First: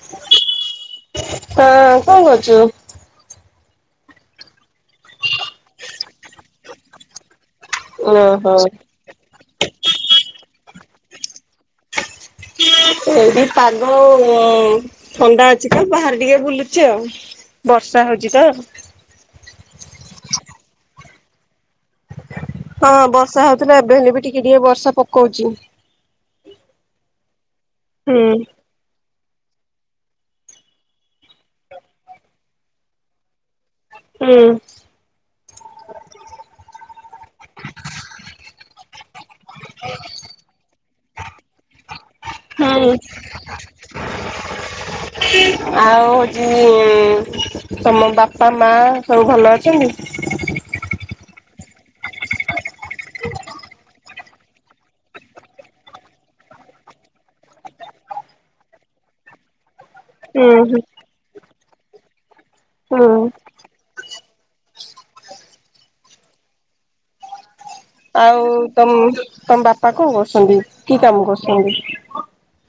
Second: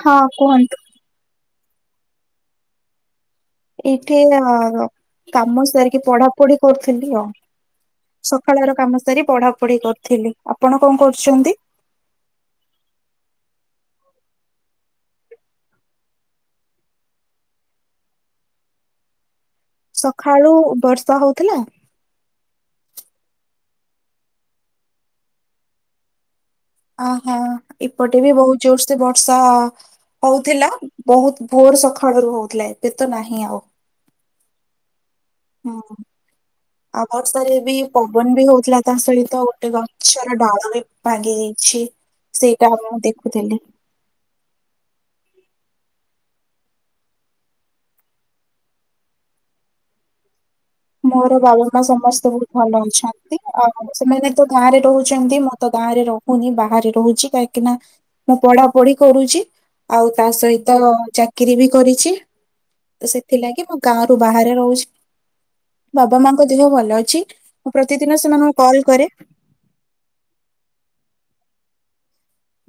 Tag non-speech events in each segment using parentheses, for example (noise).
ହଁ କୁହନ୍ତୁ। ଅଁକଁ କରୁଛୁ? ଏଇଠି କାମ ସାରିକି ପଢାପଢି କରୁଥିଲି ଆଉ। ଓହୋ ସକାଳ ର କାମ ସାରି ପଢା ପଢି କରିଥିଲି ଆପଣ କଣ କରୁଛନ୍ତି? (inaudible) ଏଇଠି ପାଗ ଥଣ୍ଡା ଅଛି ତ ବାହାରେ ଟିକେ ବୁଲୁଚ ଆଉ। ବର୍ଷା ହଉଛି ତ? ସକାଳୁ ବର୍ଷା ହଉଥିଲା। ହଁ ବର୍ଷା ହଉଥିଲା ଏବେ ହେଲେ ବି ଟିକେ ଟିକେ ବର୍ଷା ପକଉଛି। ଅହୋ ହୁଁ। ଏପଟେ ବି ବହୁତ ଜୋର ସେ ବର୍ଷା ହଉଥିଲା ବହୁତ ଭୋର ସକାଳୁ ହଉଥିଲା ଏବେ ତ ନାହିଁ ଆଉ। ହୁଁ ହୁଁ ଆ ବର୍ଷାରେ ବି ପବନ ବି ହଉଥିଲା ତା ସହିତ ଗୋଟେ ଗଛ ଡାଳ ବି ଭାଙ୍ଗି ଯାଇଛି ହୁଁ ସେଇଟା ଆ ମୁ ଦେଖୁଥିଲି। (unintelligible) ଆଉ ହଉଛି ଉମ୍ ତମ ବାପା ମା ସବୁ ଭଲ ଅଛନ୍ତି? ମୋର ବାବା ମା ସମସ୍ତେ ବହୁତ ଭଲ ଅଛନ୍ତି ଆଉ ସେମାନେ ତ ଗାଁରେ ରହୁଛନ୍ତି ମୁଁ ତ ଗାଁରେ ରହୁ ନି ବାହାରେ ରହୁଛି କାହିଁକି ନା ମୁଁ ପଢା ପଢି କରୁଛି। ଆଉ ତା ହୁଁ ସହିତ ହୁଁ। ଚାକିରୀ ବି କରିଛି ତ ହୁଁ ସେଥିଲାଗି ମୁଁ ଗାଁ ରୁ ବାହାରେ ରହୁଛି। ବାବା ମାଙ୍କ ଦେହ ଭଲ ଅଛି ମୁଁ ପ୍ରତିଦିନ ଆଉ ସେମାନଙ୍କୁ କଲ୍ ତମ କରେ। ତମ ବାପା କଣ କରୁଛନ୍ତି କି କାମ କରୁଛନ୍ତି?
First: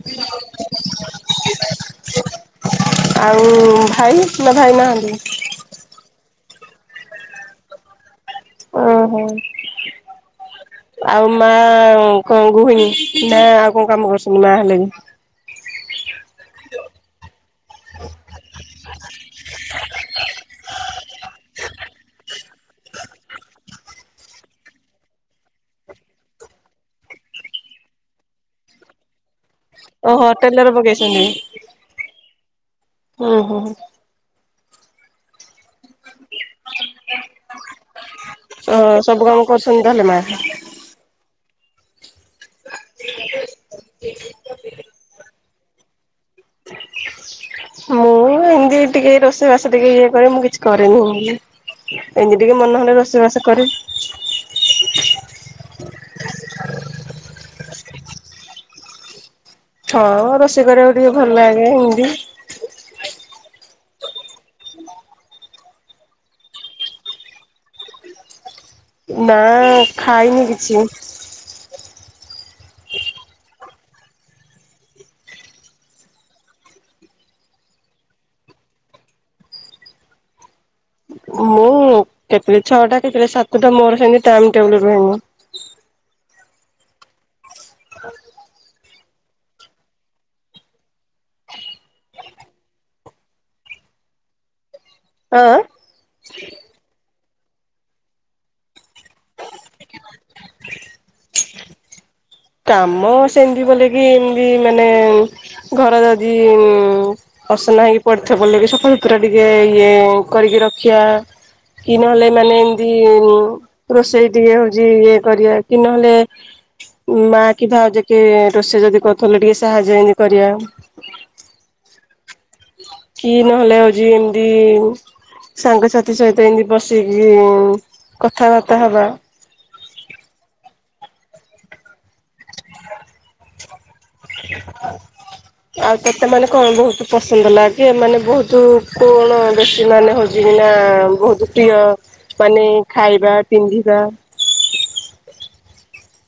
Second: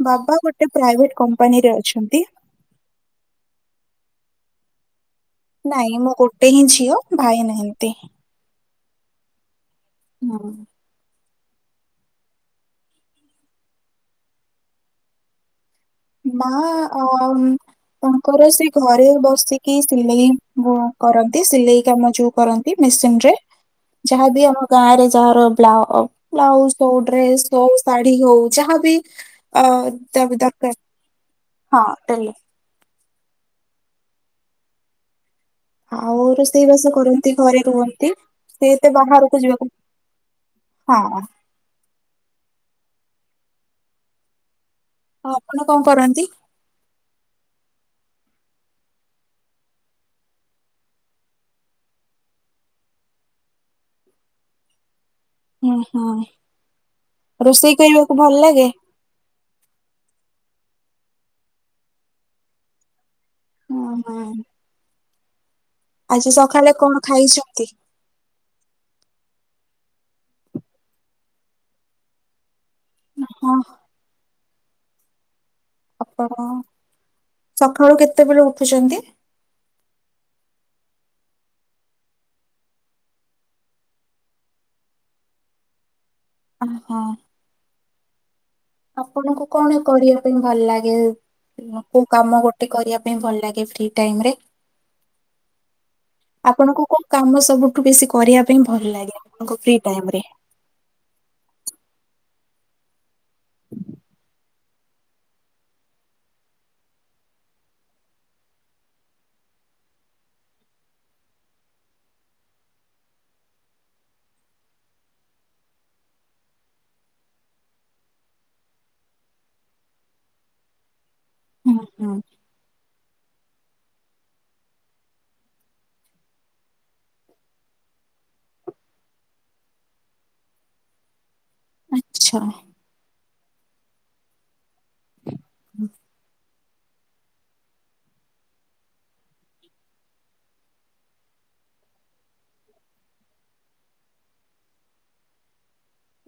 ବାବା ଗୋଟେ ପ୍ରାଇଭେଟ କମ୍ପାନୀରେ ଅଛନ୍ତି। ଆଉ ଭାଇ ନା ଭାଇ ନାହାନ୍ତି? ନାଇଁ ମୁଁ ଗୋଟେ ହିଁ ଝିଅ ଭାଇ ନାହାନ୍ତି। ଓ ହୋ। ହଁ ଆଉ ମା କଣ ଗୁହିଣୀ ନା ଆଉ କଣ କାମ କରୁଛନ୍ତି ମା ହେଲେ ବି? ମାଆ ଆ ଅମ୍ ତାଙ୍କର ସେ ଘରେ ବସିକି ସିଲେଇ କରନ୍ତି ସିଲେଇ କାମ ଯୋଉ କରନ୍ତି ମେସିନ ରେ ଯାହାଦେଇ ଆମ ଗାଁ ରେ ଯାହାର ବ୍ଲା ବ୍ଳାଉଜ ହଉ ଡ୍ରେସ୍ ହଉ ଶାଢ଼ୀ ହଉ ଯାହାବି ଅ ଦରକାର। ସୁନି। ହଟେଲ ହଁ ହଁ ଆଉ ରୋଷେଇ ବାସ କରନ୍ତି ଘରେ ରୁହନ୍ତି। ସେ ଓ ଏତେ ସବୁ ବାହାରକୁ କାମ ଯିବାକୁ କରୁଛନ୍ତି ତାହେଲେ ମା? ହଁ ହଁ ଆପଣ କଣ କରନ୍ତି? ମୁଁ ଏମିତି ଟିକେ ରୋଷେଇବାସ ଟିକେ ଇଏ କରେ ମୁଁ କିଛି କରେନି। ଏମିତି ଟିକେ ମନେ ହଲେ ରୋଷେଇବାସ କରେ। ଓୁ ହଁ ରୋଷେଇ କରିବାକୁ ଭଲ ଲାଗେ? ହଁ ରୋଷେଇ କରିବାକୁ ଟିକେ ଭଲ ଲାଗେ ହିନ୍ଦୀ ଓଁ ହଁ ଆଜି ସକାଳେ କଣ ଖାଇଛନ୍ତି? ନା ଖାଇନି କିଛି। ହଁ ଆପଣ ସକାଳୁ କେତେବେଳେ ଉଠୁଛନ୍ତି? ମୁଁ କେତବେଳେ ଛଅଟା କେତେଳେ ସାତଟା ମୋର ସେମିତି ଟାଇମ ଟେବୁଲ ରୁହେନି। ହଁ। ଆରେ ଆପଣଙ୍କୁ କଣ କରିବା ପାଇଁ ଭଲ ଲାଗେ? କୋଉଁ କୋଉଁ କାମ ଗୋଟେ କରିବା ପାଇଁ ଭଲ ଲାଗେ ଫ୍ରି ଟାଇମରେ? ଆଁ। ଆପଣଙ୍କୁ କୋଉଁ କାମ ସବୁଠୁଁ ବେଶୀ କରିବା ପାଇଁ ଭଲ ଲାଗେ ଆପଣଙ୍କ ଫ୍ରି ଟାଇମରେ? କାମ ସେମିତି ବୋଲି କି ଇଁ ମଁ ଏମିତି ମାନେ ଘର ଯଦି ମଁ ଅସନା ହେଇକି ପଡିଥିବ ବୋଲିକି ସଫାସୁତୁରା ଟିକେ ଇଏ କରିକି ରଖିବା। କି ନହେଲେ ମାନେ ଏମିତି ରୋଷେଇ ଟିକେ ହଉଛି ଇଏ କରିବା କି ନହେଲେ? ମା କି ଭାଉଜ କିଏ ରୋଷେଇ ଯଦି କରୁଥିଲେ ଟିକେ ସାହାଯ୍ୟ ଏମିତି କରିବା। ଉଁହୁଁ ହଁ। କି ନହେଲେ ହଉଛି ଏମିତି? ସାଙ୍ଗସାଥି ସହିତ ଏମିତି ବସିକି କଥାବାର୍ତ୍ତା ହେବା। ଆଚ୍ଛା। ଆଉ ତେତେ ମାନେ କଣ ବହୁତ? ପସନ୍ଦ ଲାଗେ ମାନେ ବହୁତ କଣ ବେଶୀ ମାନେ ହଉଛି କିି ନାଁ ବହୁତ ପ୍ରିୟ ମାନେ ଖାଇବା ପିନ୍ଧିବା।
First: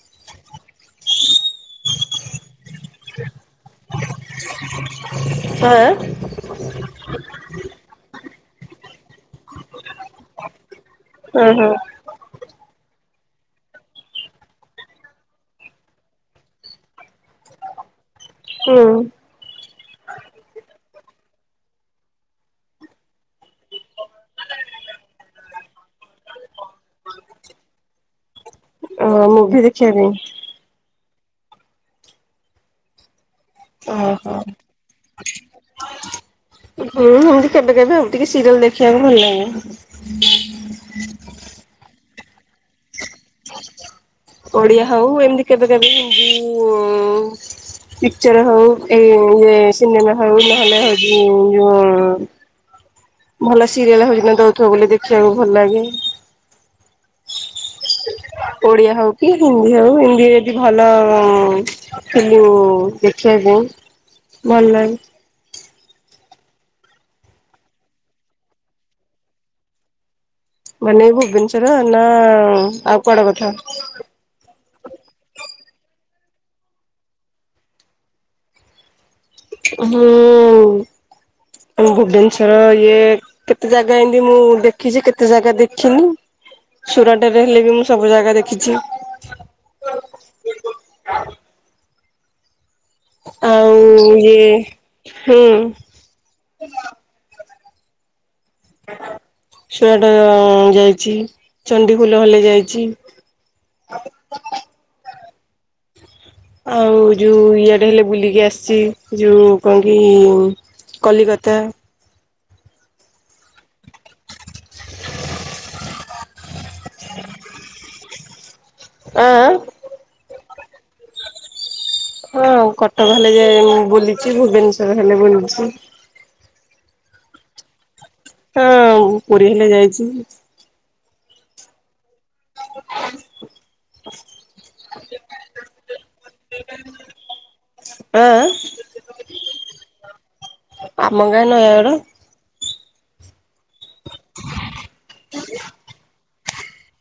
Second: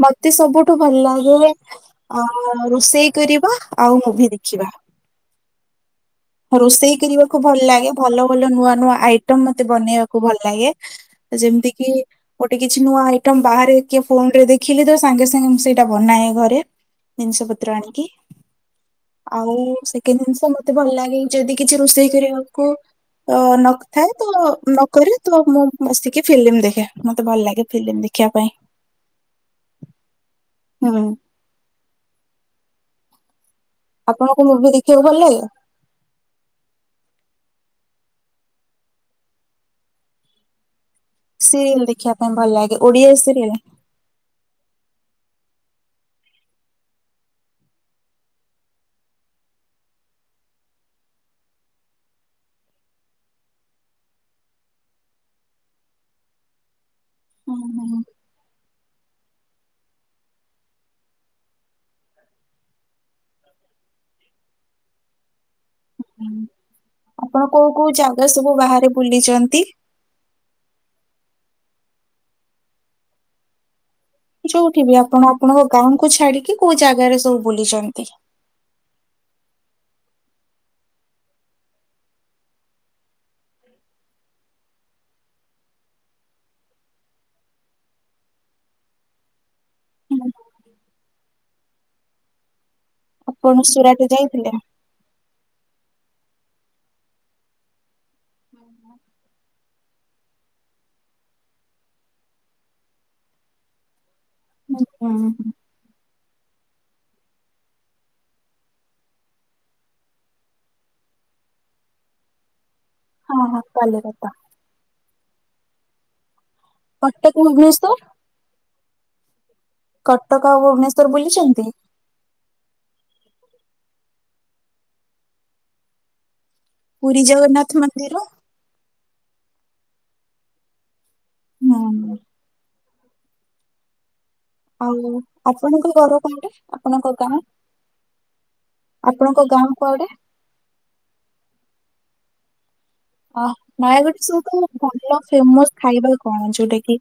ମୋତେ ସବୁଠୁ ଭଲ ଲାଗେ ଆଁ ରୋଷେଇ କରିବା ଆଉ ମୁଭି ଦେଖିବା। ହାଁ ଆଁ। ରୋଷେଇ କରିବାକୁ ଭଲ ଲାଗେ ଭଲ ଭଲ ନୂଆ ନୂଆ ଆଇ ଟମ୍ ମୋତେ ବନେଇବାକୁ ଭଲ ଲାଗେ ଓ ହୋ ଯେମିତି କି ଗୋଟେ କିଛି ନୂଆ ଆଇଟମ୍ ବାହାରେ କି ଫୋନ ରେ ଦେଖିଲେ ତ ସାଙ୍ଗେ ସାଙ୍ଗେ ମୁଁ ସେଇଟା ବନାଏ ଘରେ। ଜିନିଷ ପତ୍ର ଆଣିକି। ହୁଁ। ଆଉ ସେକେଣ୍ଡ ଜିନିଷ ମୋତେ ଭଲ ଲାଗେ ଯଦି କିଛି ରୋଷେଇ କରିବାକୁ ତ ନଥାଏ ତ ନକରେ ତ ମୁଁ ବସିକି ଫିଲ୍ମ ଦେଖେ। ମୋତେ ଭଲ ଲାଗେ ଫିଲ୍ମ ଦେଖିବା ପାଇଁ ମୁଭି ଦେଖିବା ପାଇଁ। ହୁଁ। ଓ ହୋ। ଆପଣଙ୍କୁ ମୁଭି ଦେଖିବାକୁ ଭଲ ଲାଗେ? ହୁଁ ହୁଁ କେବେ କେବେ ଆଉ ଟିକେ ସିରିଏଲ ଦେଖିବାକୁ ଭଲ ଲାଗେ। ସିରିଏଲ ଦେଖିବା ପାଇଁ ଭଲ ଲାଗେ ଓଡିଆ ସିରିଏଲ? ଓଡ଼ିଆ ହଉ ଏମିତି କେବେ କେବେ ହିନ୍ଦୀ ଉଁମ୍ ପିକ୍ଚର ହଉ ଏଁ ଇଏ ସିନେମା ହଉ ନହେଲେ ହଉଛି ଯୋଉଁ ଭଲ ସିରିଏଲ ହରିକା ଦଉଥୁବ ବୋଲି ଦେଖିବାକୁ ଭଲ ଲାଗେ। ଉଁ ହୁଁ। ଓଡିଆ ହଉ କି ହିନ୍ଦୀ ହଉ ହିନ୍ଦୀ ଯଦି ଭଲ ଉଁ ସବୁ ଦେଖିବା ପାଇଁ ଭଲ ଲାଗେ। ହୁଁ। ଆପଣ କୋଉଁ କୋଉଁ ଜାଗା ସବୁ ବାହାରେ ବୁଲିଛନ୍ତି? ମାନେ ଭୁବନେଶ୍ଵର ନାଁ ଆଉ କୁଆଡେ କଥା? ଯୋଉଁଠି ବି ଆପଣ ଆପଣଙ୍କ ଗାଁ କୁ ଛାଡିକି କୋଉଁ ଜାଗାରେ ସବୁ ବୁଲିଛନ୍ତି? ହୁଁ ଭୁବନେଶ୍ୱର ଇଏ କେତେ ଜାଗା ଏମିତି ମୁଁ ଦେଖିଛି। କେତେ ଜାଗା ଦେଖିନି। ସୁରାଟରେ ହେଲେ ବି ମୁଁ ସବୁ ଜାଗା ଦେଖିଛି। ହୁଁ। ଆପଣ ସୁରାଟ ଆଉଁ ଇଏ ଯାଇଥିଲେ? ହୁଁ। ସୁରାଟ ଯାଇଛି ଚଣ୍ଡିୀଖୋଲ ହେଲେ ଯାଇଛି। ଓ ହୋ। ଆଉ ଯୋଉଁ ଇଏଡେ ହେଲେ ବୁଲିକି ଆସିଛି ଯୋଉଁ କଣ କି? କଲିକତା ହଁ ହଁ କଲିକତା। କଟକ, ଭୁବନେଶ୍ୱର ହାଁ ଆଁ? କଟକ ଆଉ ଭୁବନେଶ୍ଵର ବୁଲିଛନ୍ତି? ହଁ କଟକ ହେଲେ ଯେ ମୁଁ ବୁଲିଛି ଭୁବନେଶ୍ଵର ହେଲେ ବୁଲିଛି। ପୁରୀ ଜଗନ୍ନାଥ ମନ୍ଦିର? ହଁ ପୁରୀ ହେରା ଯାଇଛି। ହୁଁ। (inaudible) ଆଉ ଆପଣଙ୍କ ଘର କୋଉଠି, ଆପଣଙ୍କ ଗାଁ? ଆଁ ଆଁ? ଆପଣଙ୍କ ଗାଁ କୁଆଡ଼େ? ଆମ ଗାଁ ନୟାଗଡ଼। ହଁ ନୟାଗଡ଼ ସବୁଠୁ ଭଲ ଫେମସ୍ ଖାଇବା କଣ? ଯୋଉଟା କି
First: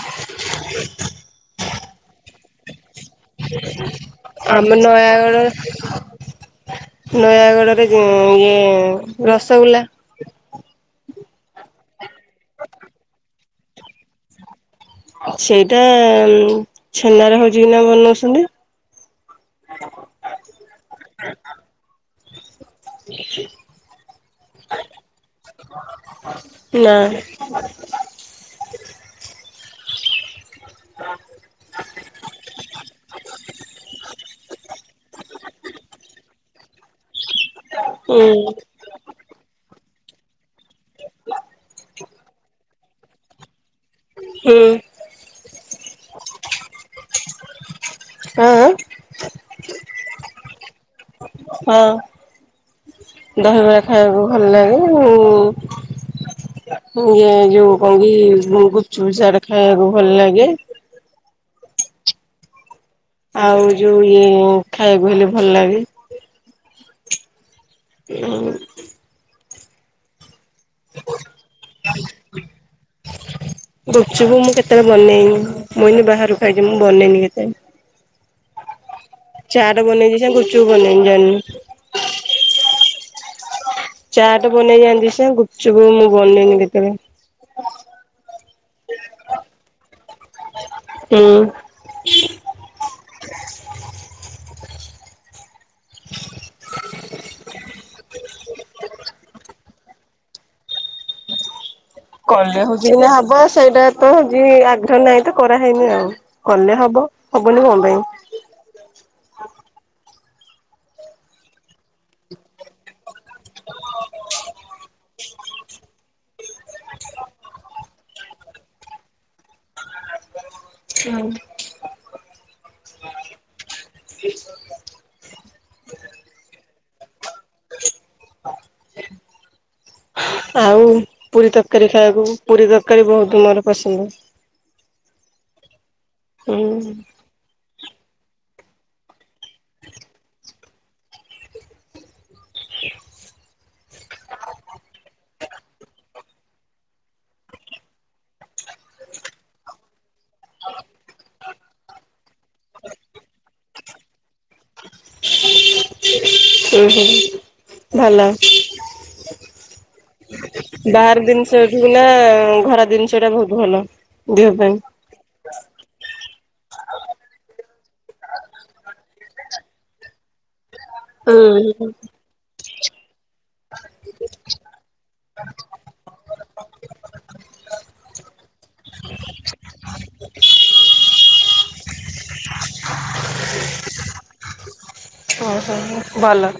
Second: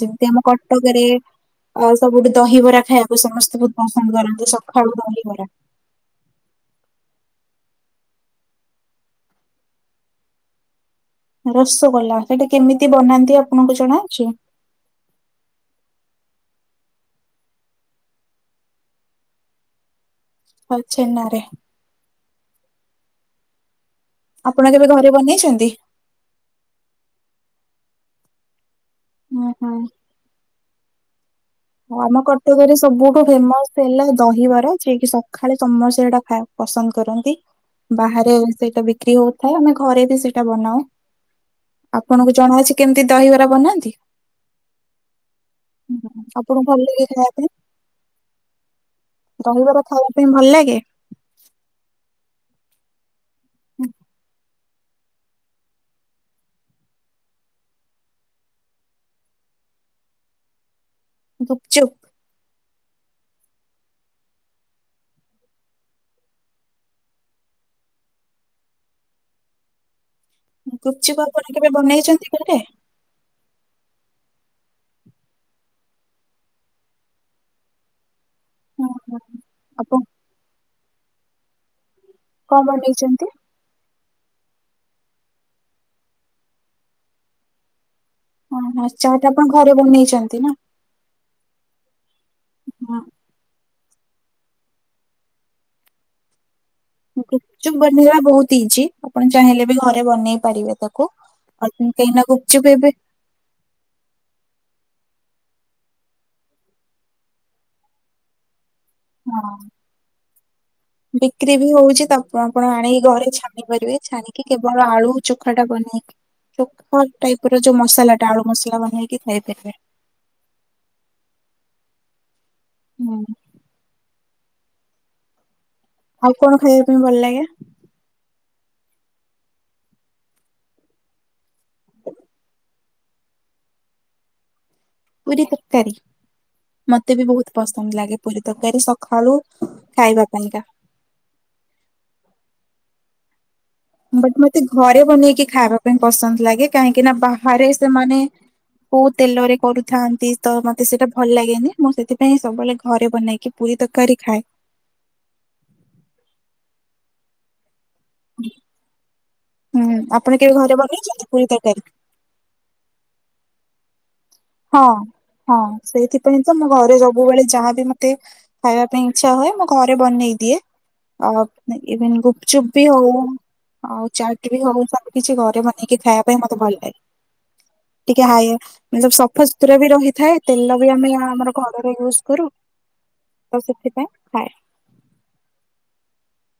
ଯେମିତି ଆମ କଟକରେ ଅ ସବୁଠେ ଦହିବରା ଖାଇବା ଫ୍ୟା ତାକୁ ସମସ୍ତେ ବହୁତ ପସନ୍ଦ କରନ୍ତି ଆମ ସକାଳୁ ଦହି ନୟାଗଡ ବରା ନୟାଗଡରେ ଉନ୍ ଇଏ ରସଗୋଲା। ରସଗୋଲା ସେଇଟା କେମିତି ବନାନ୍ତି ଆପଣଙ୍କୁ ଜଣାଅଛି? ସେଇଟା ଛେନାରେ ହଉଛି କିନା ବନଉଛନ୍ତି। ହଉ ଛେନାରେ (inaudible) ଆପଣ କେବେ ଘରେ ବନେଇଛନ୍ତି? ନା ହୁଁ ହୁଁ। (unintelligible) ହଁ ଆମ କଟକରେ ସବୁଠୁ ଫେମସ୍ ହେଲା ଦହିବରା ଯେକି ସକାଳେ ସମସ୍ତେ ହେଟା ଖା ପସନ୍ଦ କରନ୍ତି, ହୁଁ ବାହାରେ ସେଇଟା ବିକ୍ରି ହଉ ଥାଏ ଆମେ ଘରେ ବି ସେଇଟା ବନାଉ, ଆପଣଙ୍କୁ ଜଣାଅଛି କେମିତି ଦହିବରା ବନାନ୍ତି? ହୁଁ। ହୁଁ ଆପଣଙ୍କୁ ଭଲ ଲାଗେ ଖାଇବା ପାଇଁ? ଆ ଆ ଦହିବାର ଖାଇବା ପାଇଁ ଭଲ ଲାଗେ? ହଁ, ଦହିବରା ଖାଇବାକୁ ଭଲ ଲାଗେ ଉଁ ହୁଁ ଇଏ ଯୋଉ କଣଙକି ଗୁପୁଚୁପ୍ ଚାଟ୍ ଖାଇବାକୁ ଭଲ ଲାଗେ। ଗୁପଚୁପ୍ ଆଉ ଯୋଉ ଇଏ ଖାଇବାକୁ ହେଲେ ଭଲ ଲାଗେ (inaudible) ଗୁପଚୁପ୍ ଆପଣ କେବେ ବନେଇଛନ୍ତି ଘରେ? ଗୁପଚୁପୁ ମୁଁ କେତେବେଳେ ବନେଇନି ମୁଁଏଇ ବାହାରୁ ଖାଇଦିଏ ମୁଁ ବନେଇନି କେତେବେଳେ। ହଁ ହଁ। ଚାଟ୍ ଆପଣ ବନେଇଛି ଗୁପୁଚୁପ୍ ବନେଇନି ଯାନିନି। କଣ ବନେଇଛନ୍ତି? ଚାଟ୍ ବନେଇ ଜାନିଛି ଯେ ଗୁପୁଚୁପୁ ମୁଁ ବନେଇନି କେତେବେଳେ। ଓହୋ ଚାଟ୍ ଆପଣ ଘରେ ବନେଇଛନ୍ତି ନା? ହୁଁ। (unintelligible) ବହୁତ ହେଇଛି। ପୁଣି ଚାହିଁଲେ ବି ଘରେ ବନେଇ ପାରିବେ ତାକୁ। (unintelligible) କଲେ ହଉଛି ଏବେ ବିନ୍ଧା ହବ ସେଇଟା ତହଁଜି ଆଗ୍ରହ ନାହିଁ ତ କରାହେଇନି ଆଉ, କଲେ ହବ ହବନି କଣ ପାଇଁ? ହଁ। ହ ବିକ୍ରି ବି ହଉଛି ତ ଆପଣ ଆପଣ ଆଣିକି ଘରେ ଛାଣି ପାରିବେ, ଛାଣିକି କେବଳ ଆଳୁ ଚୋଖା ଟା ବନେଇକି (unintelligible) ଟାଇପ ର ଯୋଉ ମସଲା ଟା ଆଳୁ ମସଲା ବନେଇକି ଖାଇ ପାରିବେ। (unintelligible) ହୁଁ (inaudible) ଆଉ କଣ ଖାଇବା ପାଇଁ ଭଲ ଲାଗେ? ଆଉ ପୁରୀ ତରକାରୀ ଖାଇବାକୁ, ପୁରୀ ତରକାରୀ ବହୁତ ମୋର ପସନ୍ଦ। ପୁରୀ ତରକାରୀ, ହୁଁ ମତେ ବି ବହୁତ ପସନ୍ଦ ଲାଗେ ପୁରୀ ତରକାରୀ, ସକାଳୁ ଖାଇବା ପାଇଁକା। ବଟ୍ ମତେ ଘରେ ବନେଇକି ଖାଇବା ପାଇଁ ପସନ୍ଦ ଲାଗେ କାହିଁକି ନା ବାହାରେ ସେମାନେ କୋଉ ତେଲ ରେ କରୁଥାନ୍ ତି ତ ମତେ ସେଇଟା ଭଲ ଲାଗେନି, ମୁଁ ସେଥିପାଇଁ ସବୁବେଳେ ଘରେ ବନେଇକି ପୁରୀ ତରକାରୀ ଖାଏ। (inaudible) ଭଲ। ହୁଁ ଆପଣ କେବେ ଘରେ ବାହାର ବନେଇଛନ୍ତି ପୁରୀ ଜିନିଷ ତରକାରୀ? ଏଠି ଥିଲା, ଘରା ଜିନିଷ ଟା ବହୁତ ଭଲ। ଦେହ ପାଇଁ। ହଁ, ହଁ ସେଇଥିପାଇଁ ତ ମୁଁ ଘରେ ସବୁବେଳେ ଯାହାବି ମତେ ଖାଇବା ପାଇଁ ଇଚ୍ଛା ହୁଏ, ମୁଁ ଘରେ ବନେଇ ଦିଏ ଆଉ ହୁଁ। ଇଭିନ୍ ଗୁପଚୁପ୍ ବି ହଉ। ଆଉ ଚାଟ ବି ହଉ ସବୁ କିଛି ଘରେ ବନେଇକି ଖାଇବା ପାଇଁ ମତେ ଭଲ ଲାଗେ। ଟିକେ ହାଏ ମାନେ ସ ସବ୍ ଫସ୍ତୁର ବି ରହିଥାଏ, ତେଲ ବି ଆମେ ଆମର ଘରର ୟୁଜ କରୁ। ତ ସେଥିପାଇଁ ଖାଏ। ଓହୋ, ହୋ ଭଲ।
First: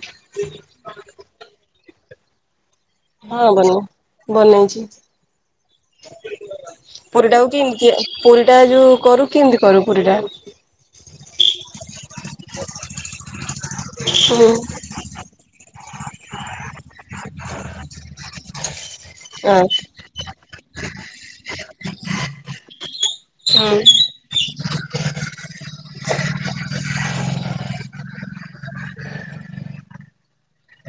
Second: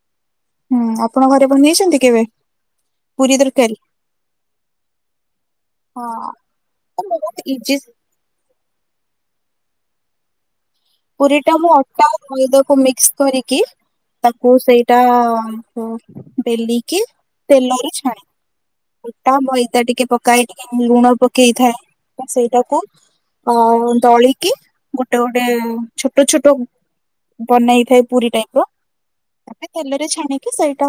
ହୁଁ ଆପଣ ଘରେ ପନେଇଛନ୍ତି କେବେ? ପୁରୀ ହଁ ତରକାରୀ ବନେଇ, ବନେଇଛି। ହଁ ତ ବହୁତ ପୁରୀଟାକୁ ଇଜି କେମିତି ପୁରୀ ଟା ଯୋଉ କରୁ କେମିତି କରୁ ପୁରୀଟା? ପୁରୀ ଟା ମୁଁ ଅଟା ଆଉ ମଇଦାକୁ ମିକ୍ସ କରିକି ହୁଁ। ତାକୁ ସେଇ ଟା ବେଲିକି ତେଲରେ ଛାଣେ। ଗୋଟା ଆ ମଇଦା ଟିକେ ପକାଇ ଟିକେ ଲୁଣ ପକେଇଥାଏ, ସେଇଟାକୁ ଅ ଦଳିକି ଗୋଟେ ଗୋଟେ, ଛୋଟ ଛୋଟ, ବନେଇ ଥାଏ ପୁରୀ ଟାଇପର। ଆମେ ତେଲରେ ଛାଣିକି ସେଇଟା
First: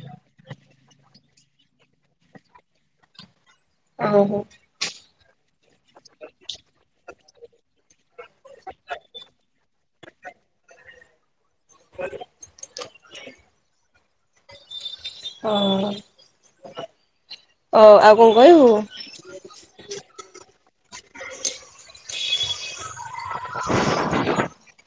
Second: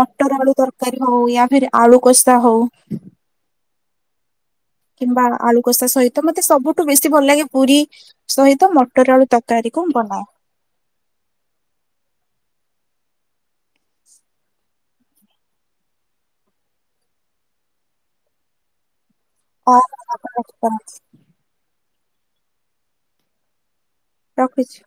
ମଟର ଆଳୁ ତରକାରୀ ହଉ ୟା ଫିର ଆଳୁ କୋଷା ହଉ। ହଁ ହଁ। କିମ୍ବା ଆଳୁ କଷା ସହିତ ମତେ ସବୁଠୁ ବେଶୀ ଭଲ ଲାଗେ ପୁରୀ ସହିତ ମଟର ଆଳୁ ତରକାରୀ କୁ ମୁଁ ବନାଏ। ହ ଓଃ, ଓ ଆଉ କଣ କହିବୁ? (inaudible) (inaudible) ରଖୁଛି।